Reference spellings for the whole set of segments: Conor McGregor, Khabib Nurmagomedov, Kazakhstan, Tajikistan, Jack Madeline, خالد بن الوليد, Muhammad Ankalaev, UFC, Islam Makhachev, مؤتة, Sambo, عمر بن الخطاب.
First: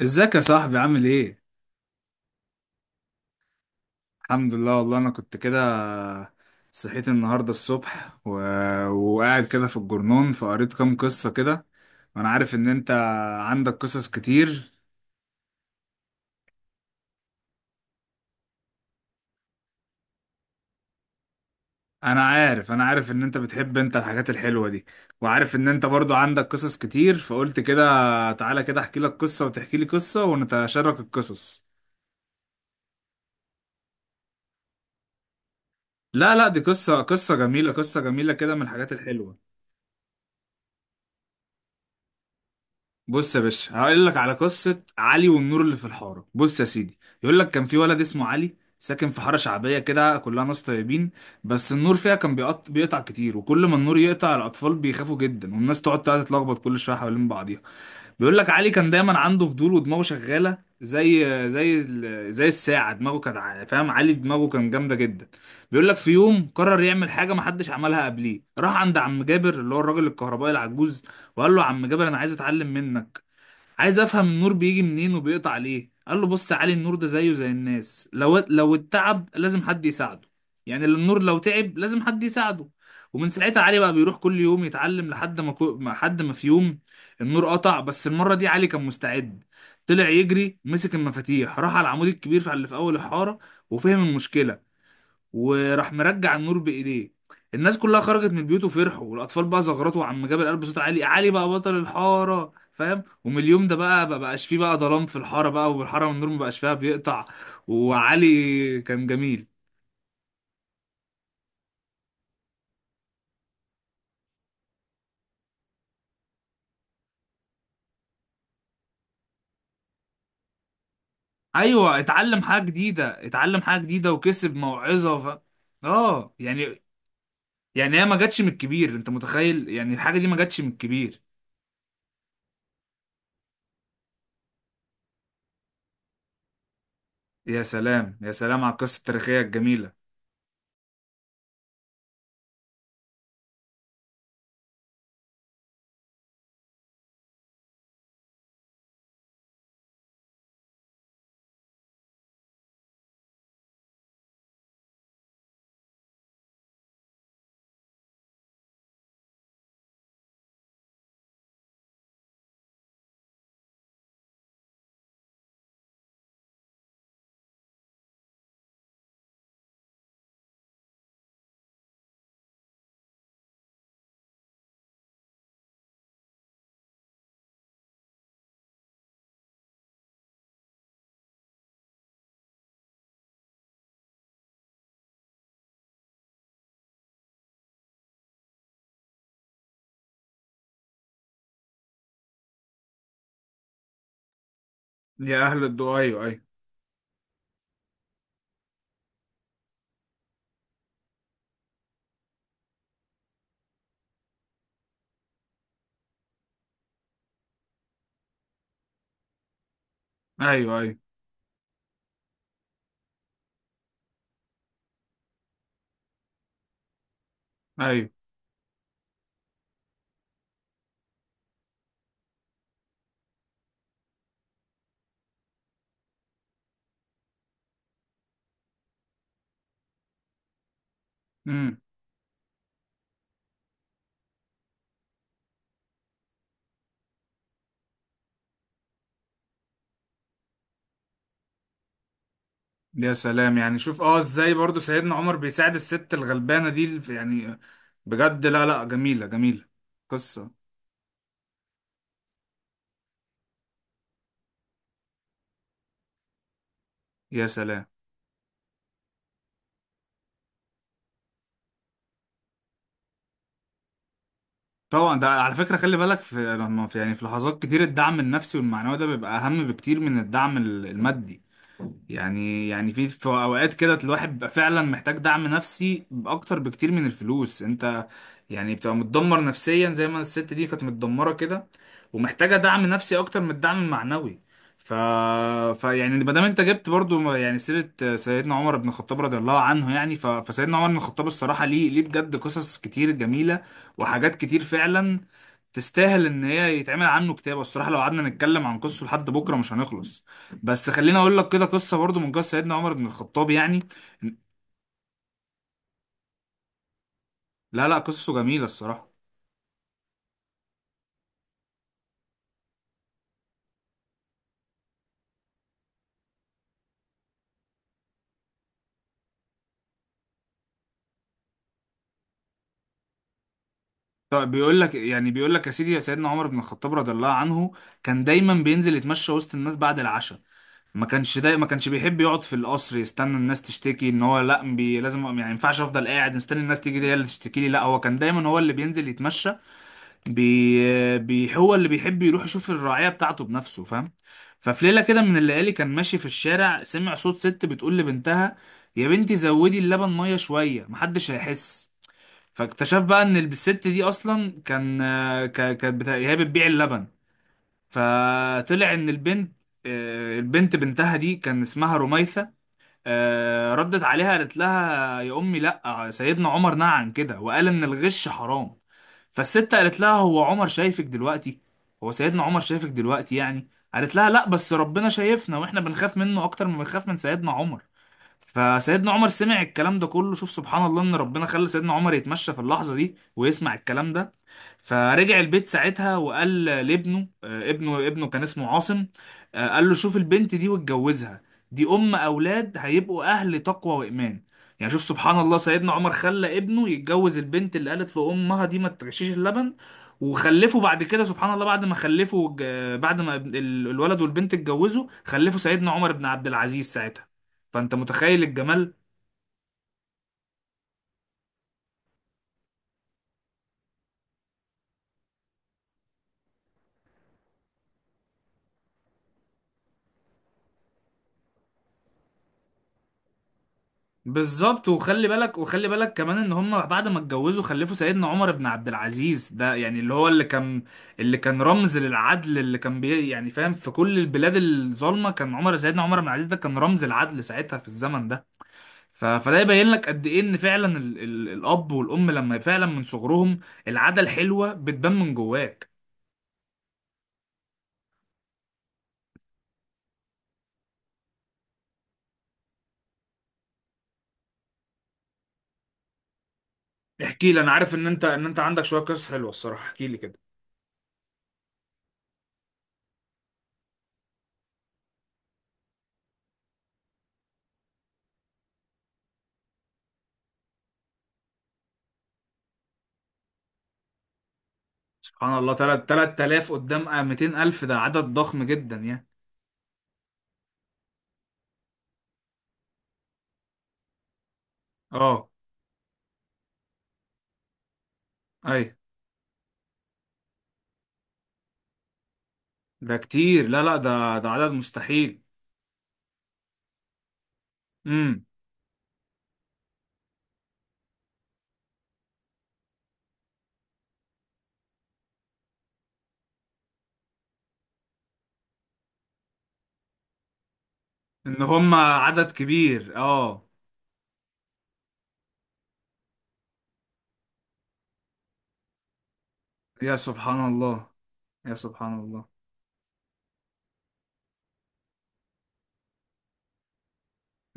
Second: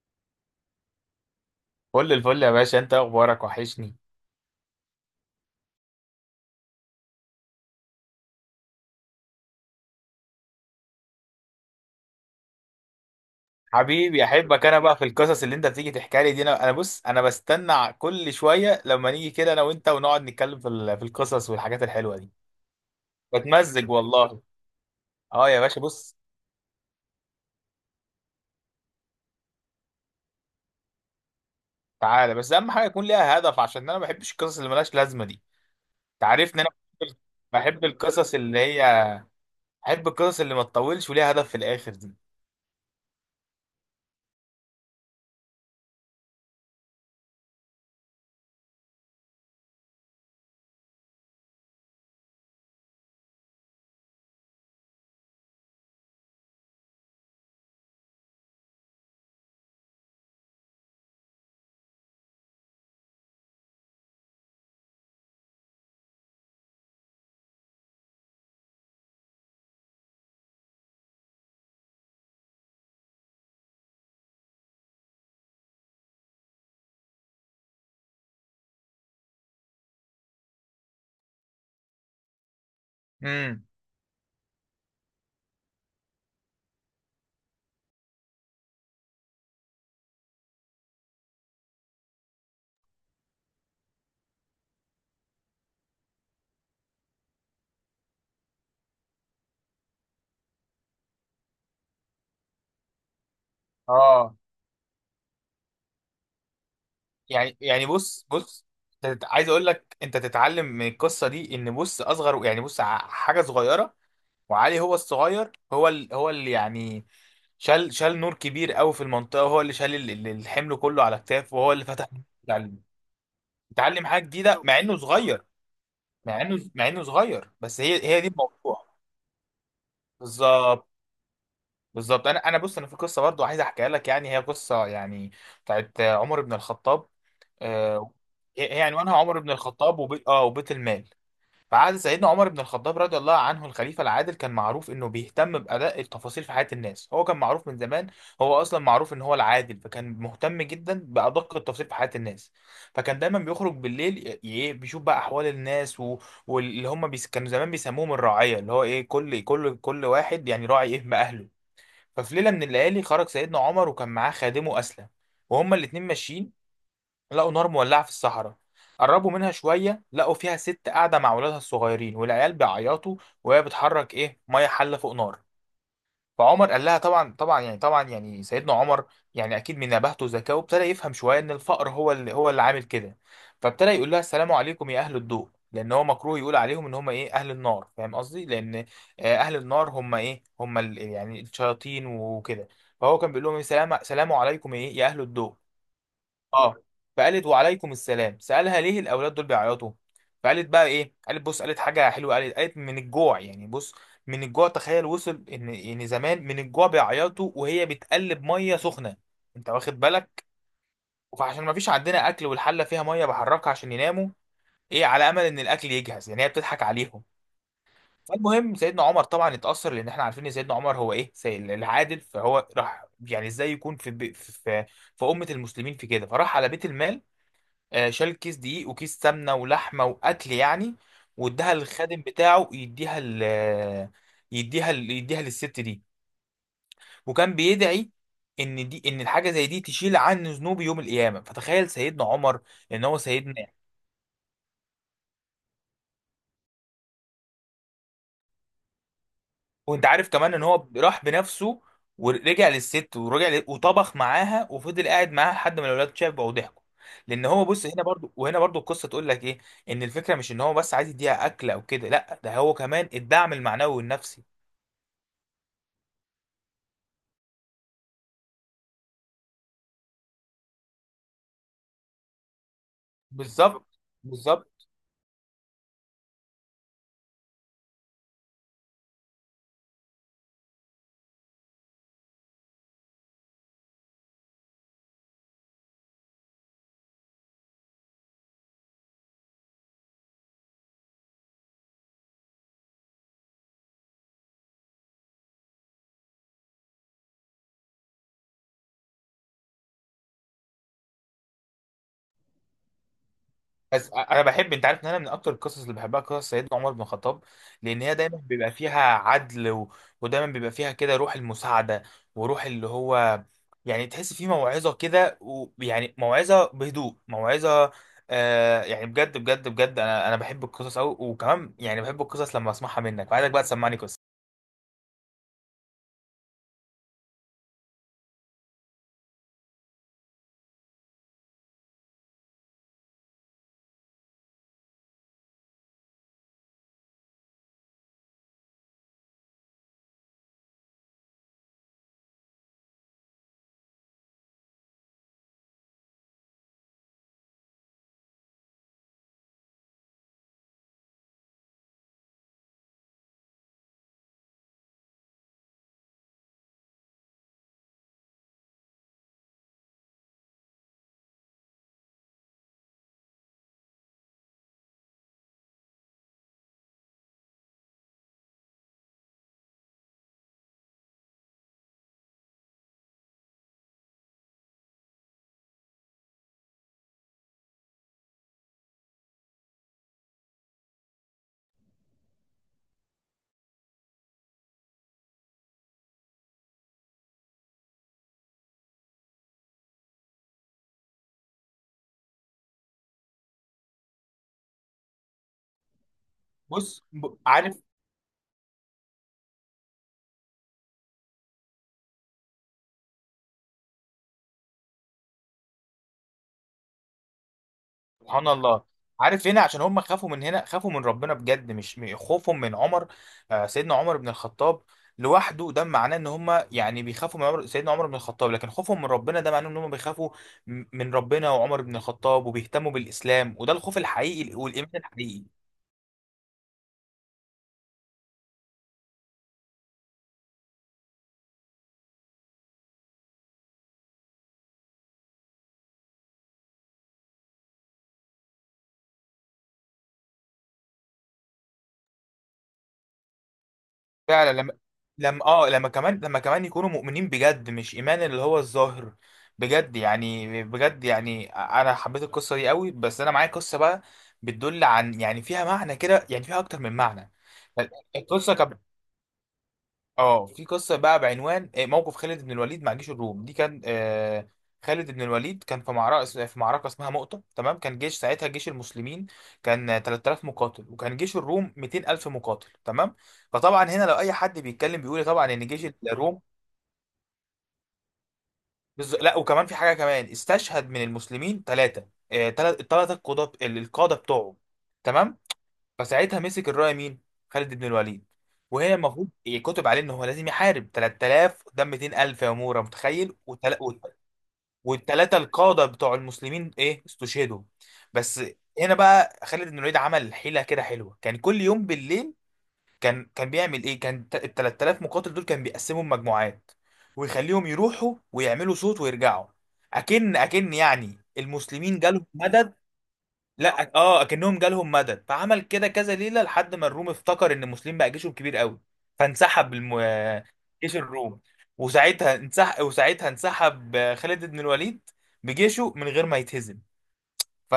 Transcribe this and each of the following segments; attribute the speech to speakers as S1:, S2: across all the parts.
S1: ازيك يا صاحبي عامل ايه؟
S2: كل الفل يا باشا، انت اخبارك وحشني.
S1: الحمد لله، والله انا كنت كده. صحيت النهارده الصبح وقاعد كده في الجرنون فقريت كام قصة كده، وانا عارف ان انت عندك قصص
S2: حبيبي احبك،
S1: كتير.
S2: انا بقى في القصص اللي انت بتيجي تحكي لي دي انا بص، انا بستنى كل شويه لما نيجي كده انا وانت ونقعد نتكلم في في القصص والحاجات الحلوه
S1: انا
S2: دي.
S1: عارف انا عارف ان انت بتحب
S2: بتمزج
S1: انت الحاجات
S2: والله.
S1: الحلوة دي،
S2: اه
S1: وعارف
S2: يا
S1: ان
S2: باشا،
S1: انت برضو
S2: بص،
S1: عندك قصص كتير فقلت كده، تعالى كده احكي لك قصة وتحكي لي قصة ونتشارك القصص.
S2: تعالى بس اهم حاجه يكون ليها هدف، عشان انا ما بحبش القصص اللي ملهاش لازمه دي.
S1: لا، لا، دي
S2: تعرفني انا
S1: قصة
S2: بحب
S1: قصة جميلة،
S2: بحب
S1: قصة جميلة
S2: القصص
S1: كده
S2: اللي
S1: من الحاجات
S2: هي
S1: الحلوة.
S2: بحب القصص اللي ما تطولش وليها هدف في الاخر دي.
S1: بص يا باشا، هقول لك على قصة علي والنور اللي في الحارة. بص يا سيدي، يقول لك كان في ولد اسمه علي ساكن في حارة شعبية كده كلها ناس طيبين، بس النور فيها كان بيقطع كتير، وكل ما النور يقطع الأطفال بيخافوا جدا، والناس تقعد تتلخبط كل شوية حوالين بعضيها. بيقول لك علي كان دايما عنده فضول ودماغه شغالة زي الساعة. دماغه كانت فاهم، علي دماغه كان جامدة جدا. بيقول لك في يوم قرر يعمل حاجة محدش عملها قبليه، راح عند عم جابر اللي هو الراجل الكهربائي العجوز وقال له، عم جابر انا عايز اتعلم منك، عايز افهم النور بيجي منين وبيقطع ليه. قال له، بص يا علي، النور ده زيه زي الناس، لو اتعب لازم حد يساعده. يعني النور لو تعب لازم حد يساعده. ومن ساعتها
S2: امم
S1: علي بقى بيروح كل يوم يتعلم، لحد ما كو... ما- حد ما في يوم النور قطع، بس المرة دي علي كان مستعد، طلع يجري مسك المفاتيح راح على العمود الكبير اللي في اول الحارة وفهم المشكلة وراح مرجع النور بايديه. الناس كلها خرجت من بيوت وفرحوا، والاطفال بقى زغرطوا، عم جاب القلب بصوت عالي، علي بقى بطل الحاره، فاهم، ومن اليوم ده بقى ما
S2: اه.
S1: بقاش فيه بقى ظلام في الحاره، بقى والحاره والنور ما بقاش فيها بيقطع.
S2: يعني يعني بص بص،
S1: وعلي كان جميل.
S2: عايز اقول لك انت تتعلم من القصه دي ان، بص، اصغر، يعني بص، حاجه صغيره، وعلي هو الصغير، هو اللي يعني شال شال نور كبير قوي في المنطقه، هو اللي شال الحمل كله على كتافه، وهو اللي
S1: ايوه،
S2: فتح
S1: اتعلم حاجه
S2: تعلم.
S1: جديده اتعلم حاجه
S2: اتعلم
S1: جديده
S2: حاجه
S1: وكسب
S2: جديده مع انه
S1: موعظه.
S2: صغير.
S1: اه،
S2: مع انه
S1: يعني،
S2: مع انه صغير، بس
S1: يعني
S2: هي
S1: هي ما
S2: هي دي
S1: جاتش من الكبير،
S2: الموضوع.
S1: انت متخيل يعني الحاجه دي ما جاتش من
S2: بالظبط
S1: الكبير.
S2: بالظبط. انا بص، انا في قصه برضو عايز احكيها لك، يعني هي قصه يعني بتاعت عمر بن الخطاب.
S1: يا
S2: آه،
S1: سلام، يا سلام على
S2: هي
S1: القصه
S2: عنوانها عمر
S1: التاريخيه
S2: بن
S1: الجميله.
S2: الخطاب وبيت، اه، وبيت المال. فعاد سيدنا عمر بن الخطاب رضي الله عنه الخليفة العادل، كان معروف انه بيهتم بأداء التفاصيل في حياة الناس. هو كان معروف من زمان، هو اصلا معروف ان هو العادل، فكان مهتم جدا بأدق التفاصيل في حياة الناس. فكان دايما بيخرج بالليل، إيه، بيشوف بقى احوال الناس و... كانوا زمان بيسموهم الرعية، اللي هو ايه، كل واحد يعني راعي ايه بأهله. ففي ليلة من الليالي خرج سيدنا عمر وكان معاه خادمه أسلم، وهما الاتنين ماشيين لقوا نار مولعة في الصحراء. قربوا منها شوية لقوا فيها ست قاعدة مع ولادها الصغيرين، والعيال بيعيطوا وهي بتحرك إيه، مية، حلة فوق نار. فعمر قال لها، طبعا يعني سيدنا عمر يعني أكيد من نباهته وذكائه ابتدى يفهم شوية إن الفقر هو اللي هو اللي عامل كده. فابتدى يقول لها السلام عليكم يا أهل الضوء، لأن هو مكروه يقول عليهم إن هم إيه أهل النار، فاهم قصدي؟ لأن آه، أهل النار هم إيه، هم يعني الشياطين وكده. فهو كان بيقول لهم إيه، سلام سلام عليكم إيه يا أهل
S1: يا
S2: الضوء.
S1: اهل الدو، ايوه.
S2: اه. فقالت وعليكم السلام. سألها ليه الأولاد دول بيعيطوا؟ فقالت بقى إيه، قالت بص، قالت حاجة حلوة، قالت من الجوع، يعني بص، من الجوع، تخيل، وصل إن إن زمان من الجوع بيعيطوا، وهي بتقلب مية سخنة. أنت واخد بالك؟
S1: ايوه، ايوه، ايوه.
S2: فعشان ما فيش عندنا أكل، والحلة فيها مية بحركها عشان يناموا إيه، على أمل إن الأكل يجهز، يعني هي بتضحك عليهم.
S1: ايوه،
S2: فالمهم سيدنا عمر طبعا اتأثر، لأن إحنا عارفين إن سيدنا عمر هو إيه، العادل. فهو راح، يعني إزاي يكون في في في أمة المسلمين في كده، فراح على بيت المال. آه، شال كيس دقيق وكيس سمنه ولحمه واكل يعني، واداها
S1: مم.
S2: للخادم بتاعه يديها ل، يديها للست دي. وكان بيدعي ان دي، ان الحاجه زي دي تشيل عنه ذنوب يوم القيامه. فتخيل سيدنا عمر ان
S1: يا
S2: هو سيدنا.
S1: سلام، يعني شوف، ازاي برضو سيدنا عمر بيساعد الست الغلبانة دي يعني، بجد. لا، لا، جميلة، جميلة
S2: وانت عارف
S1: قصة.
S2: كمان ان هو راح بنفسه، ورجع للست ورجع ل... وطبخ معاها وفضل قاعد معاها لحد ما الاولاد شافوا وضحكوا. لان
S1: يا
S2: هو
S1: سلام.
S2: بص، هنا برضو وهنا برضو القصه تقول لك ايه، ان الفكره مش ان هو بس عايز يديها اكل او كده، لا، ده هو كمان الدعم المعنوي والنفسي.
S1: طبعا، ده على فكرة خلي بالك، في لما في يعني في لحظات كتير الدعم النفسي والمعنوي ده بيبقى أهم بكتير من الدعم المادي. يعني في اوقات
S2: بالظبط
S1: كده الواحد بيبقى فعلا
S2: بالظبط.
S1: محتاج دعم نفسي اكتر بكتير من الفلوس. انت يعني بتبقى متدمر نفسيا زي ما الست دي كانت متدمرة كده، ومحتاجة دعم نفسي اكتر من الدعم المعنوي. ف... ف يعني، ما دام انت جبت برضو يعني سيرة سيدنا عمر بن الخطاب رضي الله عنه، يعني فسيدنا عمر بن الخطاب الصراحة ليه بجد قصص كتير جميلة وحاجات كتير فعلا تستاهل ان هي يتعمل عنه كتاب. الصراحة لو قعدنا نتكلم عن قصته لحد بكرة مش هنخلص، بس خليني اقول لك كده قصه برضو من قصه سيدنا عمر بن الخطاب يعني.
S2: بس انا بحب، انت عارف ان انا من اكتر القصص اللي بحبها قصص سيدنا عمر بن الخطاب،
S1: لا، لا،
S2: لان هي
S1: قصصه
S2: دايما
S1: جميله
S2: بيبقى فيها
S1: الصراحه.
S2: عدل و... ودايما بيبقى فيها كده روح المساعده، وروح اللي هو يعني تحس فيه موعظه كده، ويعني موعظه بهدوء، موعظه. آه يعني، بجد بجد بجد انا انا بحب القصص قوي. وكمان يعني بحب القصص لما اسمعها منك. وعايزك بقى تسمعني قصه.
S1: طب بيقول لك يعني بيقول لك يا سيدي، يا سيدنا عمر بن الخطاب رضي الله عنه كان دايما بينزل يتمشى وسط الناس بعد العشاء. ما كانش بيحب يقعد في القصر يستنى الناس تشتكي، ان هو لا، لازم، يعني ما ينفعش افضل قاعد مستني الناس تيجي هي اللي تشتكي لي، لا هو كان دايما هو اللي بينزل يتمشى، بي... بي هو اللي بيحب يروح يشوف الرعاية بتاعته بنفسه، فاهم. ففي ليلة كده من الليالي كان ماشي في الشارع، سمع صوت ست بتقول لبنتها، يا بنتي زودي اللبن مية شوية محدش هيحس. فاكتشف بقى ان الست دي اصلا كان آه، ك... كانت بتا... هي بتبيع اللبن. فطلع ان البنت آه، البنت بنتها دي كان اسمها رميثة. ردت عليها قالت لها، يا امي لا، سيدنا عمر نهى عن كده وقال ان الغش حرام. فالست قالت لها، هو عمر شايفك دلوقتي؟ هو سيدنا عمر شايفك دلوقتي يعني؟ قالت لها، لا بس ربنا شايفنا واحنا بنخاف منه اكتر ما بنخاف من سيدنا عمر. فسيدنا عمر سمع الكلام ده كله. شوف سبحان الله ان ربنا خلى سيدنا عمر يتمشى في اللحظة دي ويسمع الكلام ده. فرجع البيت ساعتها وقال لابنه، ابنه كان اسمه عاصم. قال له، شوف البنت دي واتجوزها، دي ام اولاد هيبقوا اهل تقوى وايمان. يعني شوف سبحان الله، سيدنا عمر خلى ابنه
S2: بص،
S1: يتجوز البنت
S2: عارف؟
S1: اللي قالت له امها دي ما تغشيش اللبن. وخلفوا بعد كده سبحان الله، بعد ما خلفوا ج- بعد ما ابن- ال- الولد والبنت اتجوزوا خلفوا سيدنا عمر بن عبد العزيز ساعتها. فانت متخيل
S2: سبحان الله.
S1: الجمال.
S2: عارف هنا عشان هم خافوا، من هنا خافوا من ربنا بجد، مش خوفهم من عمر آه، سيدنا عمر بن الخطاب لوحده. ده معناه ان هم يعني بيخافوا من عمر سيدنا عمر بن الخطاب، لكن خوفهم من ربنا ده معناه ان هم بيخافوا من ربنا وعمر بن الخطاب وبيهتموا بالاسلام، وده الخوف الحقيقي
S1: بالظبط،
S2: والايمان
S1: وخلي
S2: الحقيقي.
S1: بالك وخلي بالك كمان ان هم بعد ما اتجوزوا خلفوا سيدنا عمر بن عبد العزيز ده، يعني اللي كان اللي كان رمز للعدل، اللي كان يعني فاهم، في كل البلاد الظالمه كان سيدنا عمر بن عبد العزيز ده كان رمز العدل ساعتها في الزمن ده. فده يبين لك قد ايه ان فعلا الاب والام لما فعلا من صغرهم، العاده
S2: فعلا لما
S1: الحلوه بتبان من
S2: لما اه لما
S1: جواك.
S2: كمان لما كمان يكونوا مؤمنين بجد، مش ايمان اللي هو الظاهر، بجد يعني. بجد يعني انا حبيت القصه دي قوي، بس انا معايا قصه بقى بتدل عن، يعني فيها معنى كده، يعني فيها اكتر من معنى.
S1: احكي لي، انا عارف ان انت ان
S2: القصه
S1: انت
S2: كانت
S1: عندك شويه قصص حلوه الصراحه، احكي لي كده.
S2: اه، في قصه بقى بعنوان آه، موقف خالد بن الوليد مع جيش الروم. دي كان آه، خالد بن الوليد كان في معركه، في معركه اسمها مؤتة، تمام؟ كان جيش ساعتها، جيش المسلمين، كان آه، 3000 مقاتل، وكان جيش الروم 200000 مقاتل، تمام؟ فطبعا هنا لو اي حد بيتكلم بيقول إيه، طبعا
S1: سبحان
S2: ان
S1: الله،
S2: جيش
S1: تلات
S2: الروم
S1: آلاف قدام 200 ألف، ده عدد ضخم جدا يعني.
S2: لا، وكمان في حاجه كمان، استشهد من المسلمين ثلاثه الثلاثه القاده، القاده بتوعه، تمام.
S1: اه.
S2: فساعتها مسك الرايه مين؟ خالد بن الوليد.
S1: أي.
S2: وهي المفروض يكتب عليه ان هو لازم يحارب 3000 قدام 200000، يا مورا،
S1: ده
S2: متخيل؟
S1: كتير، لا، لا، ده عدد
S2: والثلاثه
S1: مستحيل.
S2: القاده بتوع المسلمين ايه، استشهدوا. بس
S1: امم
S2: هنا بقى خالد بن الوليد عمل حيله كده حلوه. كان كل يوم بالليل كان بيعمل ايه، كان ال 3000 مقاتل دول كان بيقسمهم مجموعات، ويخليهم يروحوا ويعملوا صوت ويرجعوا، اكن يعني
S1: إن هم
S2: المسلمين جالهم
S1: عدد
S2: مدد.
S1: كبير، اه.
S2: لا اه، اكنهم جالهم مدد. فعمل كده كذا ليله لحد ما الروم افتكر ان المسلمين بقى جيشهم كبير قوي، فانسحب الم...
S1: يا سبحان
S2: جيش
S1: الله.
S2: الروم.
S1: يا سبحان
S2: وساعتها
S1: الله.
S2: انسحب خالد بن الوليد بجيشه من غير ما يتهزم.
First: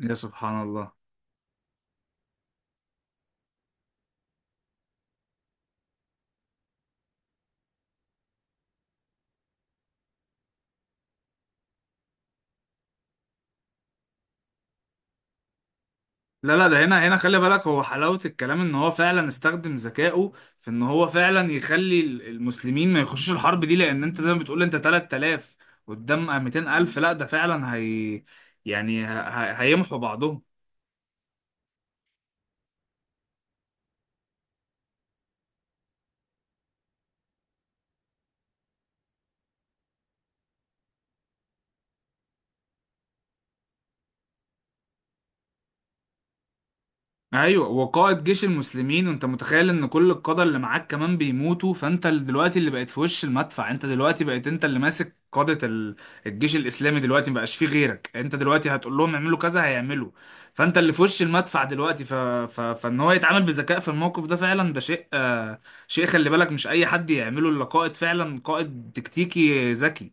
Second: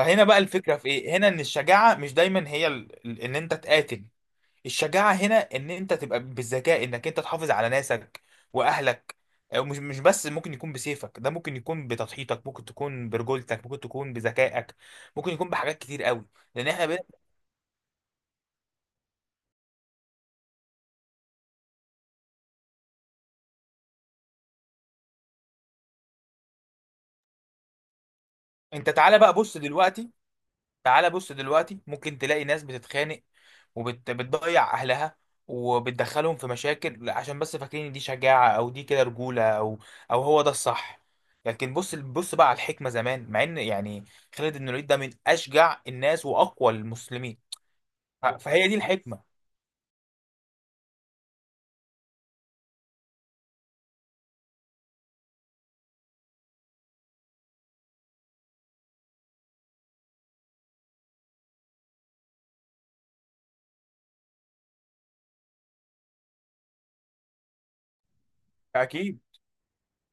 S1: يا
S2: بقى
S1: سبحان
S2: الفكره في
S1: الله.
S2: ايه، هنا ان الشجاعه مش دايما هي ان انت تقاتل. الشجاعة هنا ان انت تبقى بالذكاء، انك انت تحافظ على ناسك واهلك. أو مش بس ممكن يكون بسيفك، ده ممكن يكون بتضحيتك، ممكن تكون برجولتك، ممكن تكون بذكائك، ممكن يكون بحاجات كتير قوي.
S1: لا، لا،
S2: لان
S1: ده
S2: احنا
S1: هنا
S2: بقى...
S1: هنا خلي بالك، هو حلاوة الكلام إن هو فعلا استخدم ذكائه في إن هو فعلا يخلي المسلمين ما يخشوش الحرب دي، لأن أنت زي ما بتقول أنت 3 آلاف قدام ميتين ألف، لا ده فعلا هي،
S2: انت
S1: يعني
S2: تعالى بقى بص
S1: هيمحوا
S2: دلوقتي،
S1: بعضهم.
S2: تعالى بص دلوقتي، ممكن تلاقي ناس بتتخانق وبتضيع اهلها وبتدخلهم في مشاكل، عشان بس فاكرين إن دي شجاعة، او دي كده رجولة، او او هو ده الصح. لكن بص بص بقى على الحكمة زمان، مع ان يعني خالد بن الوليد ده من اشجع الناس واقوى المسلمين.
S1: ايوه، وقائد جيش
S2: فهي دي
S1: المسلمين،
S2: الحكمة.
S1: وانت متخيل ان كل القادة اللي معاك كمان بيموتوا، فانت دلوقتي اللي بقيت في وش المدفع، انت دلوقتي بقيت انت اللي ماسك قادة الجيش الاسلامي دلوقتي مبقاش فيه غيرك، انت دلوقتي هتقول لهم اعملوا كذا هيعملوا، فانت اللي في وش المدفع دلوقتي. فان هو يتعامل بذكاء في الموقف ده فعلا، ده شيء، شيء، خلي بالك مش اي حد يعمله الا قائد، فعلا قائد
S2: أكيد.
S1: تكتيكي ذكي.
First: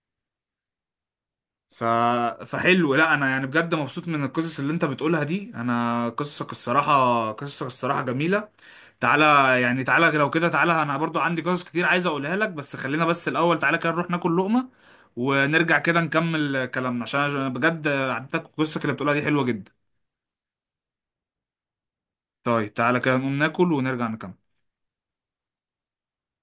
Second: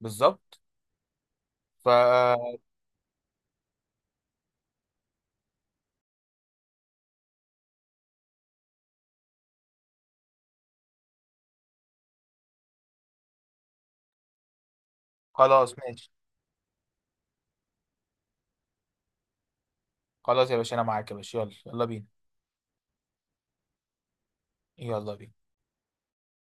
S2: بالظبط.
S1: ف...
S2: فخلاص.
S1: فحلو لا انا يعني بجد مبسوط من القصص اللي انت بتقولها دي، انا قصصك الصراحة جميلة. تعالى، يعني تعالى لو كده، تعالى انا برضو عندي قصص كتير عايز اقولها لك، بس خلينا بس الاول تعالى كده نروح ناكل لقمة ونرجع كده
S2: ماشي.
S1: نكمل كلامنا، عشان أنا بجد عدتك قصتك اللي بتقولها دي حلوة جدا.
S2: خلاص يا باشا، انا معاك يا باشا، يلا يلا بينا.
S1: طيب تعالى كده نقوم ناكل ونرجع نكمل.
S2: يلا بينا.